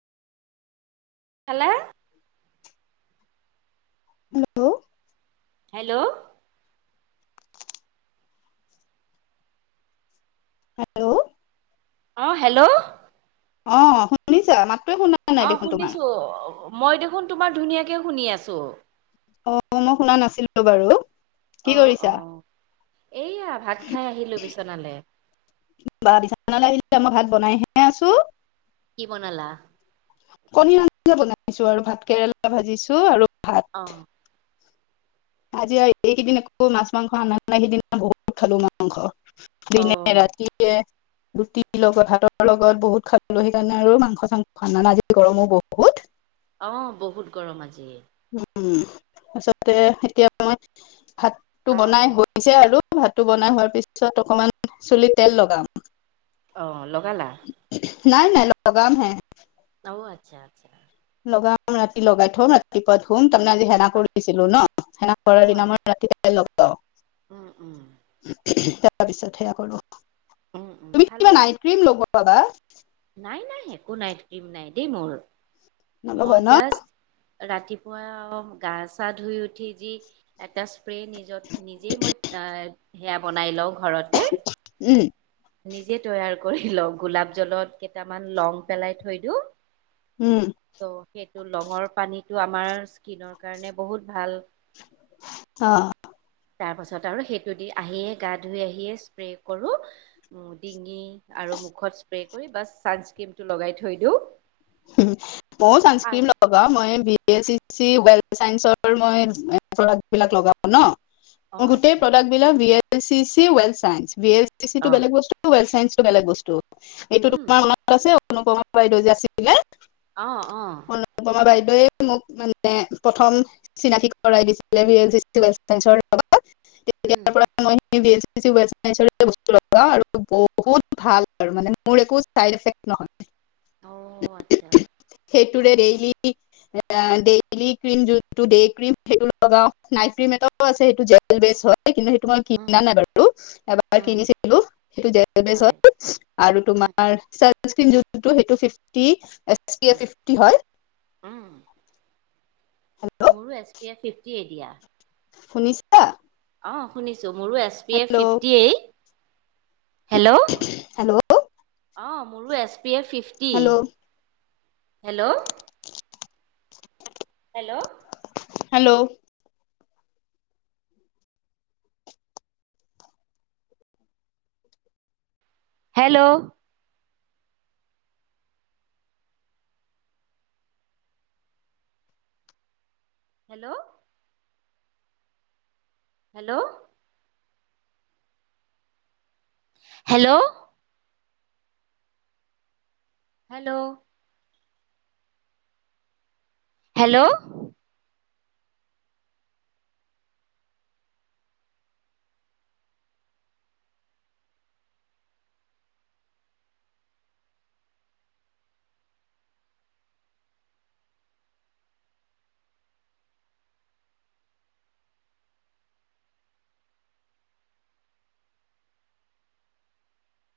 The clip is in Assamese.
ফালে হেল্ল'। হেল্ল'। হেল্ল'। অ', হেল্ল'। অ', শুনিছা, মাতটোৱে শুনা নাই অ', দেখোন তোমাৰ শুনিছো মই দেখোন তোমাৰ ধুনীয়াকে শুনি আছোঁ। অ', মই শুনা নাছিলো বাৰু। কি অ', কৰিছা অ', এইয়া ভাত খাই আহিলোঁ বিচনালে। কিবা বিচনা লাগ আহিল মই ভাত বনাইহে আছোঁ। কি বনালা? কনীৰ আঞ্জা বনাইছো আৰু ভাত কেৰেলা ভাজিছো আৰু ভাত। অ'। আজি আৰু এইকেইদিন আকৌ মাছ মাংস আনাই সেইদিনা বহুত খালোঁ মা মাংস। অ দিনে ৰাতিয়ে। ৰুটিৰ লগত ভাতৰ লগত বহুত খালোঁ, সেইকাৰণে আৰু মাংস চাংস খানা আজি গৰমো বহুত। অ', বহুত গৰম আজি। উম, তাৰপিছতে এতিয়া মই ভাতটো অ বনাই হ হৈছে আৰু ভাতটো বনাই হোৱাৰ পিছত অকমান চুলিত তেল লগাম। অ লগালা? নাই নাই লগাম হে। অ আচ্ছা আচ্ছা। লগাম ৰাতি লগাই থম, ৰাতিপুৱা ধুম তাৰমানে আজি হেড সেনা অ কৰিছিলো ন সেনা অ কৰাৰ দিনা আচ্ছা মই ৰাতিহে লগাও। উম উম তাৰপিছত সেয়া কৰো। উম উম তুমি কিবা ভালেই নাইট দিয়া ক্ৰীম লগাবা। নাই নাই একো নাইট ক্ৰীম নাই দেই মোৰ, মই নলগোৱা ন জাষ্ট ৰাতিপুৱা অ গা চা ধুই উঠি যি, এটা স্প্ৰে নিজ নিজে মই আহ সেয়া বনাই লওঁ ঘৰতে। উম নিজে তৈয়াৰ কৰি লওঁ গোলাপ জলত কেইটামান লং পেলাই থৈ দিওঁ। উম ত' সেইটো লঙৰ পানীটো আমাৰ স্কিনৰ কাৰণে বহুত ভাল। অহ তাৰ পাছত আৰু সেইটো দি আহিয়ে গা ধুই আহিয়ে স্প্ৰে কৰোঁ। ডিঙি আৰু মুখত স্প্ৰে কৰি বা ছানস্ক্ৰীমটো লগাই থৈ দিওঁ। উ মও চানস্ক্ৰিন আৰু লও। লও মই বি ভে এপ চি চি ৱেল চাইনচৰ ৰ মই ৱেল প্ৰডাক্ত বিলাক লগাও ন। অ [unintelligible] ৱেল আচ্ছা চাইঞ্চ অ টো বেলেগ বস্তু এইটো উম তোমাৰ মনত আছে অনুপমা বাইদেউ যে আছিলে। অ অ অনুপমা বাইদেৱে মোক মানে প্ৰথম। চিনাকি কৰাই দিছিলে লগত উম তেতিয়াৰ পৰা মই, আৰু বহুত ভাল আৰু মানে মোৰ একো চাইডফেক্ট নহয়। অ আচ্ছা। সেইটোৰে দেইলি। এ ডেইলি ক্ৰিম যোনটো ডেই ক্ৰিম সেইটো লগাও নাইট ক্ৰীম এটা, ছে সেইটো জেল বেচ হয় কিন্তু সেইটো মই উম, কিনা নাই বাৰু, এবাৰ উম, কিনিছিলো সেইটো জেল বেচ হয়, আৰু উম, তোমাৰ ছেলফ কিৰিম যিটো সেইটো ফিফি উম, ফিফটি হয়। উম, [inaudible] মোৰো এছ পি এফ ফিফটি এ দিয়া। শুনিছা? অঁ শুনিছোঁ মোৰো এছ পি এই হেল্ল' ফিফটি এই। হেল্ল' হেল্ল' অ মোৰো S P F fifty hello hello hello hello hello hello hello hello hello hello? Hello